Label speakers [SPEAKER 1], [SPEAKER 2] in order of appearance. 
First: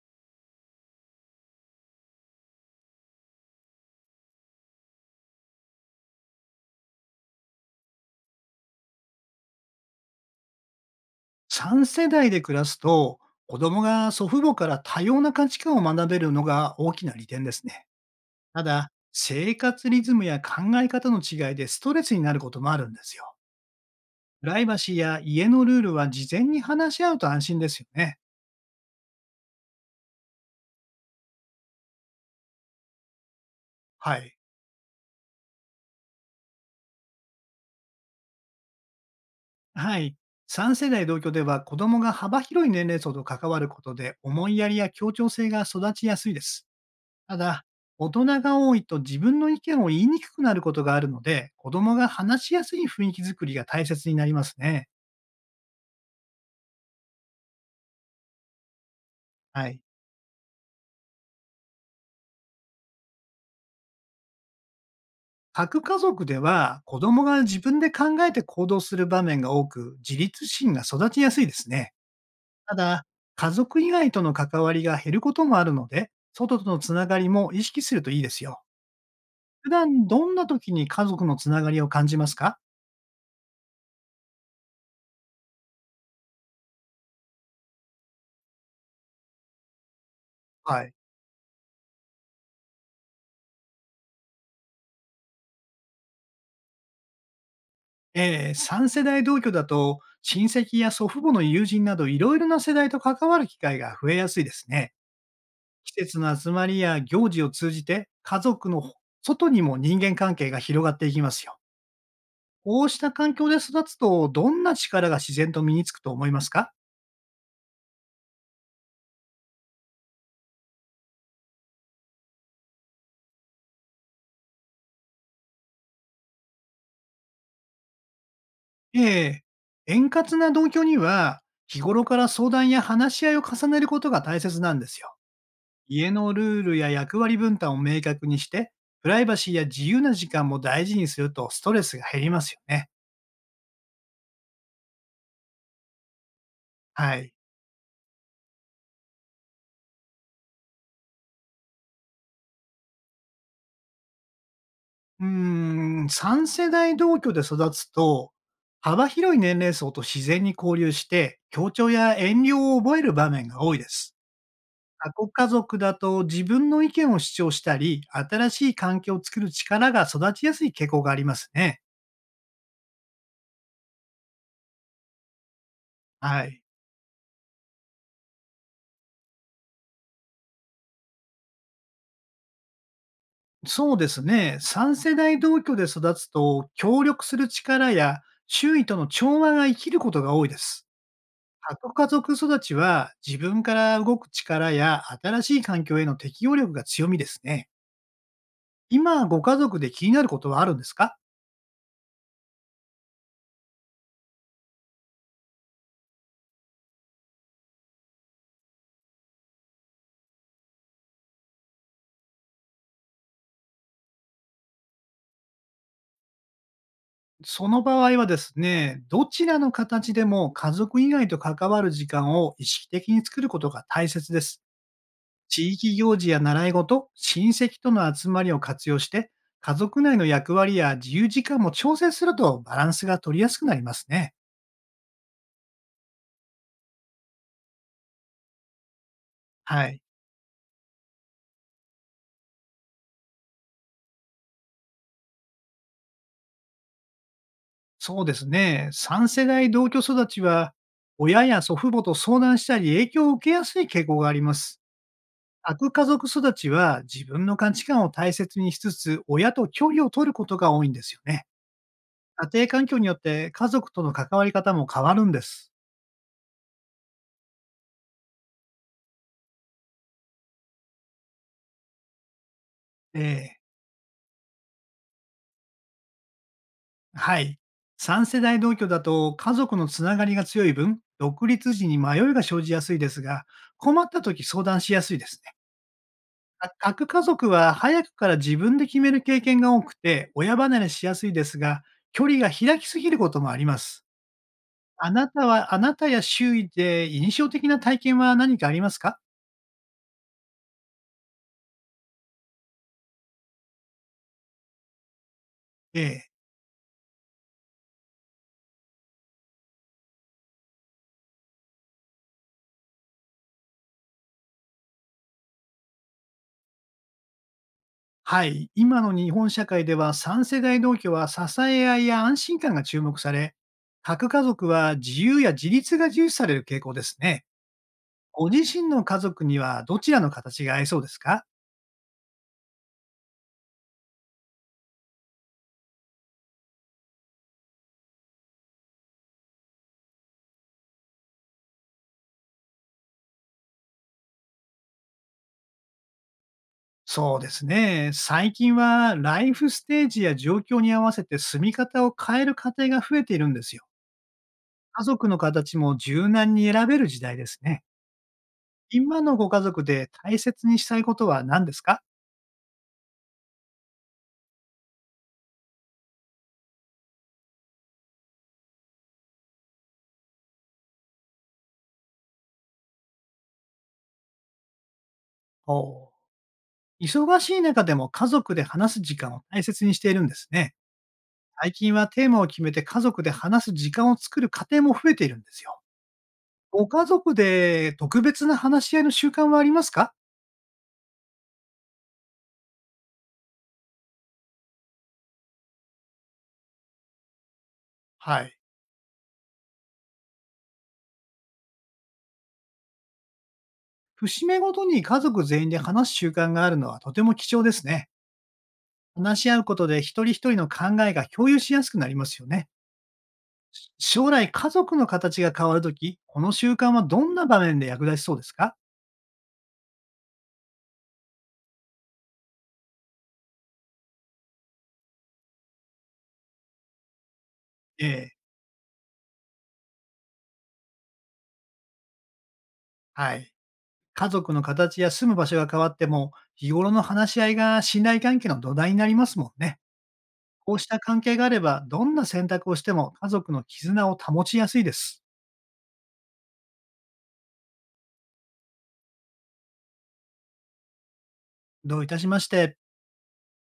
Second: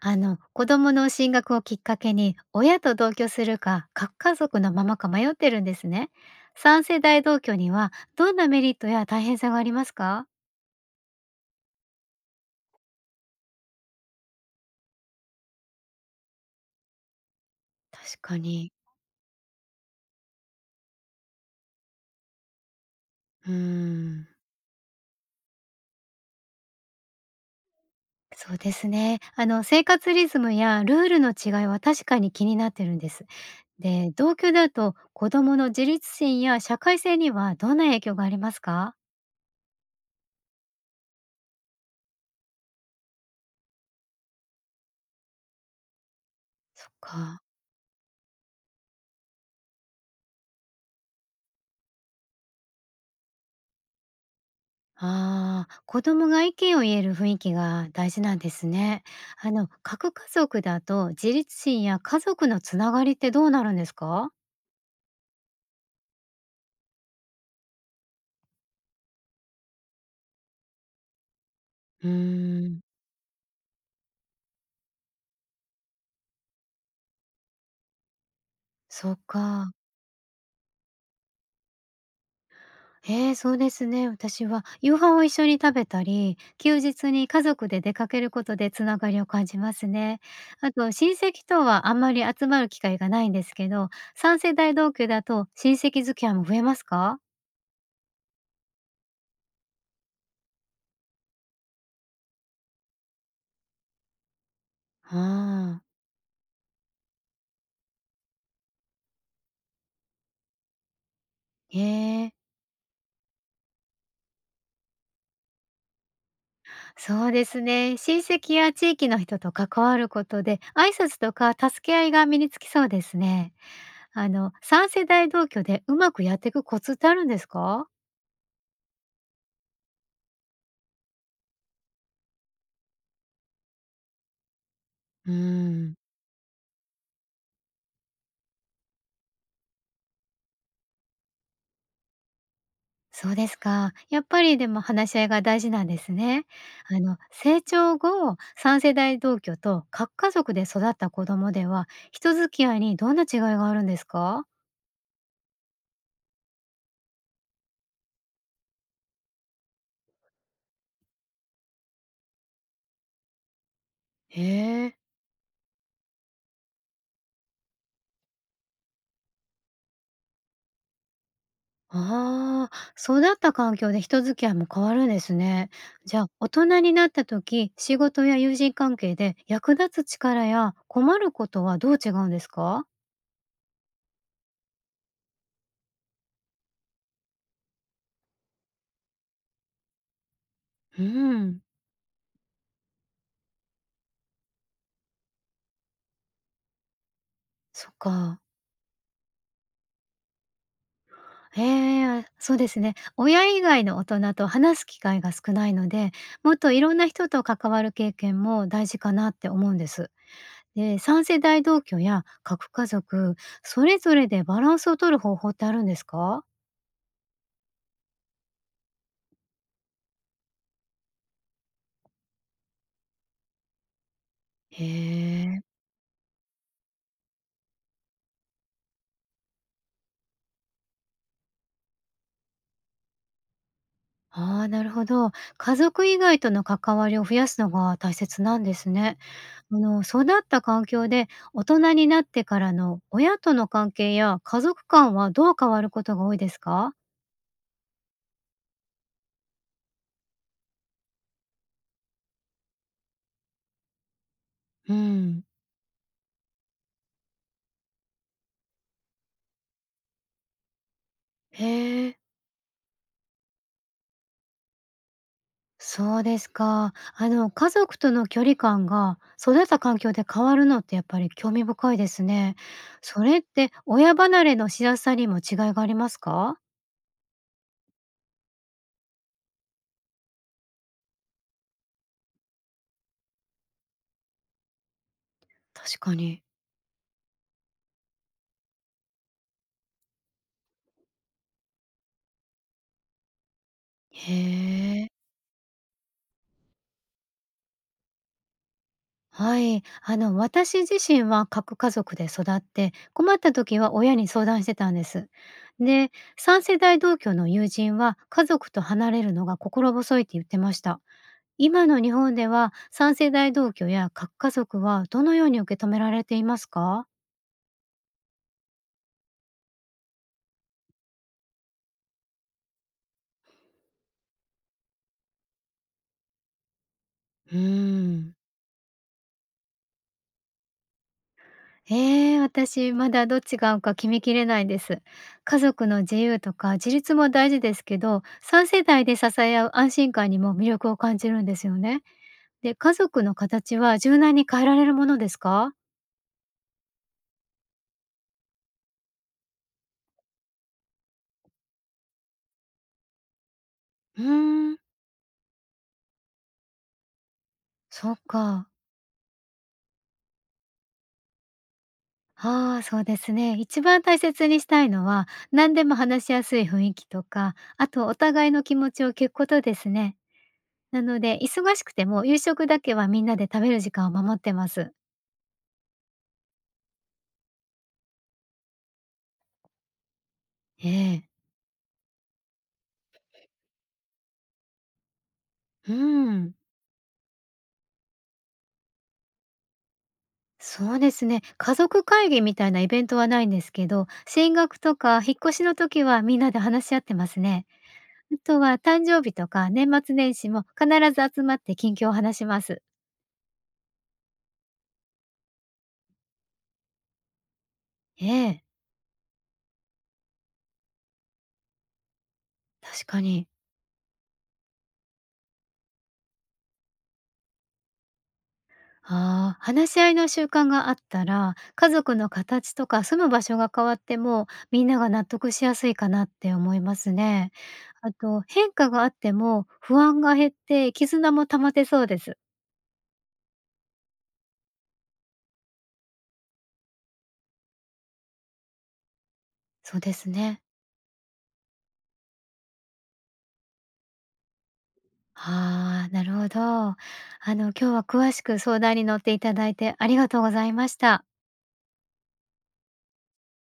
[SPEAKER 1] 子供の進学をきっかけに、親と同居するか、核家族のままか迷ってるんですね。三世代同居には、どんなメリットや大変さがありますか？
[SPEAKER 2] 3世代で暮らすと、子供が祖父母から多様な価値観を学べるのが大きな利点ですね。
[SPEAKER 1] 確か
[SPEAKER 2] た
[SPEAKER 1] に。
[SPEAKER 2] だ、生活リズムや考え方の違いでストレスになることもあるんですよ。
[SPEAKER 1] うーん。
[SPEAKER 2] プライバシーや家のルールは事前に話し合うと安心ですよね。
[SPEAKER 1] そうですね。生活リズムやルールの違いは確かに気になってるんです。で、
[SPEAKER 2] は
[SPEAKER 1] 同
[SPEAKER 2] い。
[SPEAKER 1] 居だと、子供の自立心や社会性にはどんな影響がありますか？
[SPEAKER 2] はい。3世代同居では子供が幅広い年齢層と関わることで思いやりや協調性が育ちやすいです。
[SPEAKER 1] そっ
[SPEAKER 2] た
[SPEAKER 1] か。
[SPEAKER 2] だ、大人が多いと自分の意見を言いにくくなることがあるので、子供が話しやすい雰囲気作りが大切になりますね。
[SPEAKER 1] ああ、子供が意見を言える雰囲気が大事なんですね。
[SPEAKER 2] はい。
[SPEAKER 1] 核家族だと自立心や家族のつながりってどうなるんですか？
[SPEAKER 2] 核家族では、子供が自分で考えて行動する場面が多く、自立心が育ちやすいですね。
[SPEAKER 1] うー
[SPEAKER 2] た
[SPEAKER 1] ん、
[SPEAKER 2] だ、家族以外との関わりが減ることもあるので、外とのつながりも意識するといいですよ。
[SPEAKER 1] そっ
[SPEAKER 2] 普
[SPEAKER 1] か。
[SPEAKER 2] 段どんな時に家族のつながりを感じますか？
[SPEAKER 1] そうですね。私は夕飯を一緒に食べたり、休日に家族で出かけることでつながりを感じますね。あ
[SPEAKER 2] はい。
[SPEAKER 1] と、親戚とはあんまり集まる機会がないんですけど、三世代同居だと親戚付き合いも増えますか？
[SPEAKER 2] ええ、3世代同居だと、親戚や祖父母の友人など、いろいろな世代と関わる機会が増えやすいですね。
[SPEAKER 1] ああー、
[SPEAKER 2] 季節の集まりや行事を通じて、家族の外にも人間関係が広がっていきますよ。
[SPEAKER 1] へえ。
[SPEAKER 2] こうした環境で育つと、どんな力が自然と身につくと思いますか？
[SPEAKER 1] そうですね。親戚や地域の人と関わることで、挨拶とか助け合いが身につきそうですね。三世代同居でうまくやっていくコツってあるんですか？
[SPEAKER 2] ええ、円滑な同居には、日頃から相談や話し合いを重ねることが大切なんですよ。
[SPEAKER 1] うーん。
[SPEAKER 2] 家のルールや役割分担を明確にして、プライバシーや自由な時間も大事にするとストレスが減りますよね。
[SPEAKER 1] そうですか。やっぱりでも話し合いが大事なんですね。
[SPEAKER 2] はい。
[SPEAKER 1] 成長後、三世代同居と各家族で育った子供では、人付き合いにどんな違いがあるんですか？
[SPEAKER 2] うーん、3世代同居で育つと、幅広い年齢層と自然に交流して、協調や遠慮を覚える場面が多いです。
[SPEAKER 1] へえ。
[SPEAKER 2] 過去家族だと自分の意見を主張したり、新しい環境を作る力が育ちやすい傾向がありますね。
[SPEAKER 1] ああ、育った環境で人付き合いも変わるんですね。じゃあ、
[SPEAKER 2] は
[SPEAKER 1] 大
[SPEAKER 2] い。
[SPEAKER 1] 人になった時、仕事や友人関係で役立つ力や困ることはどう違うんですか？
[SPEAKER 2] そうですね。3世代同居で育つと、協力する力や周囲との調和が生きることが多いです。
[SPEAKER 1] うん、
[SPEAKER 2] 核家族育ちは自分から動く力や新しい環境への適応力が強みですね。
[SPEAKER 1] そっか。
[SPEAKER 2] 今、ご家族で気になることはあるんですか？
[SPEAKER 1] ええ、そうですね。親以外の大人と話す機会が少ないので、もっといろんな人と関わる経験も大事かなって思うんです。で、三世代同居や核家族、それぞれでバランスを取る方法ってあるんですか？
[SPEAKER 2] その場合はですね、どちらの形でも家族以外と関わる時間を意識的に作ることが大切です。
[SPEAKER 1] へえ。
[SPEAKER 2] 地域行事や習い事、親戚との集まりを活用して、家族内の役割や自由時間も調整するとバランスが取りやすくなりますね。
[SPEAKER 1] ああ、なるほど。家族以外との関わりを増やすのが大切なんですね。
[SPEAKER 2] はい。
[SPEAKER 1] 育った環境で大人になってからの親との関係や家族間はどう変わることが多いですか？
[SPEAKER 2] そうですね。三世代同居育ちは、親や祖父母と相談したり影響を受けやすい傾向があります。
[SPEAKER 1] うん、
[SPEAKER 2] 悪家族育ちは自分の価値観を大切にしつつ、親と距離を取ることが多いんですよね。
[SPEAKER 1] へえ、
[SPEAKER 2] 家庭環境によって家族との関わり方も変わるんです。
[SPEAKER 1] そうですか。家族との距離感が育った環境で変わるのってやっぱり興味深いですね。それっ
[SPEAKER 2] ええ、
[SPEAKER 1] て親離れのしやすさにも違いがありますか？
[SPEAKER 2] はい。3世代同居だと家族のつながりが強い分、独立時に迷いが生じやすいですが、困った時相談しやすいですね。
[SPEAKER 1] 確かに。
[SPEAKER 2] あ、各家族は早くから自分で決める経験が多くて、親離れしやすいですが、距離が開きすぎることもあります。
[SPEAKER 1] へえ。
[SPEAKER 2] あなたは、あなたや周囲で印象的な体験は何かありますか？
[SPEAKER 1] はい、私自身は核家族で育って困った時は親に相談してたんです。で、
[SPEAKER 2] ええ、
[SPEAKER 1] 3世代同居の友人は家族と離れるのが心細いって言ってました。今の日本では3世代同居や核家族はどのように受け止められていますか？
[SPEAKER 2] はい。今の日本社会では三世代同居は支え合いや安心感が注目され、核家族は自由や自立が重視される傾向ですね。
[SPEAKER 1] うーん。
[SPEAKER 2] ご自身の家族にはどちらの形が合いそうですか？
[SPEAKER 1] ええ、私まだどっちが合うか決めきれないです。家族の自由とか自立も大事ですけど、3世代で支え合う安心感にも魅力を感じるんですよね。で、家族の形は柔軟に変えられるものですか？
[SPEAKER 2] そうですね。最近はライフステージや状況に合わせて住み方を変える家庭が増えているんですよ。
[SPEAKER 1] うーん、
[SPEAKER 2] 家族の形も柔軟に選べる時代ですね。
[SPEAKER 1] そっか。
[SPEAKER 2] 今のご家族で大切にしたいことは何ですか？
[SPEAKER 1] ああ、そうですね。一番大切にしたいのは、何でも話しやすい雰囲気とか、あとお互いの気持ちを聞くことですね。なので、忙しくても夕食だけはみんなで食べる時間を守ってます。
[SPEAKER 2] お忙しい中でも家族で話す時間を大切にしているんですね。
[SPEAKER 1] ええ。
[SPEAKER 2] 最近はテーマを決めて家族で話す時間を作る家庭も増えているんですよ。
[SPEAKER 1] うん。
[SPEAKER 2] ご家族で特別な話し合いの習慣はありますか？
[SPEAKER 1] そうですね。家族会議みたいなイベントはないんですけど、進学とか引っ越しの時はみんなで話し合ってますね。あ
[SPEAKER 2] はい。
[SPEAKER 1] とは誕生日とか年末年始も必ず集まって近況を話します。
[SPEAKER 2] 節目ごとに家族全員で話す習慣があるのはとても貴重ですね。
[SPEAKER 1] ええ、
[SPEAKER 2] 話し合うことで一人一人の考えが共有しやすくなりますよね。
[SPEAKER 1] 確かに。
[SPEAKER 2] 将来家族の形が変わるとき、この習慣はどんな場面で役立ちそうですか？
[SPEAKER 1] ああ、話し合いの習慣があったら、家族の形とか住む場所が変わっても、みんなが納得しやすいかなって思いますね。あ
[SPEAKER 2] ええ、
[SPEAKER 1] と、変化があっても不安が減って絆も保てそうです。
[SPEAKER 2] はい。家族の形や住む場所が変わっても、日頃の話し合いが信頼関係の土台になりますもんね。
[SPEAKER 1] そうですね。
[SPEAKER 2] こうした関係があれば、どんな選択をしても家族の絆を保ちやすいです。
[SPEAKER 1] ああ、なるほど。今日は詳しく相談に乗っていただいてありがとうございました。
[SPEAKER 2] どういたしまして。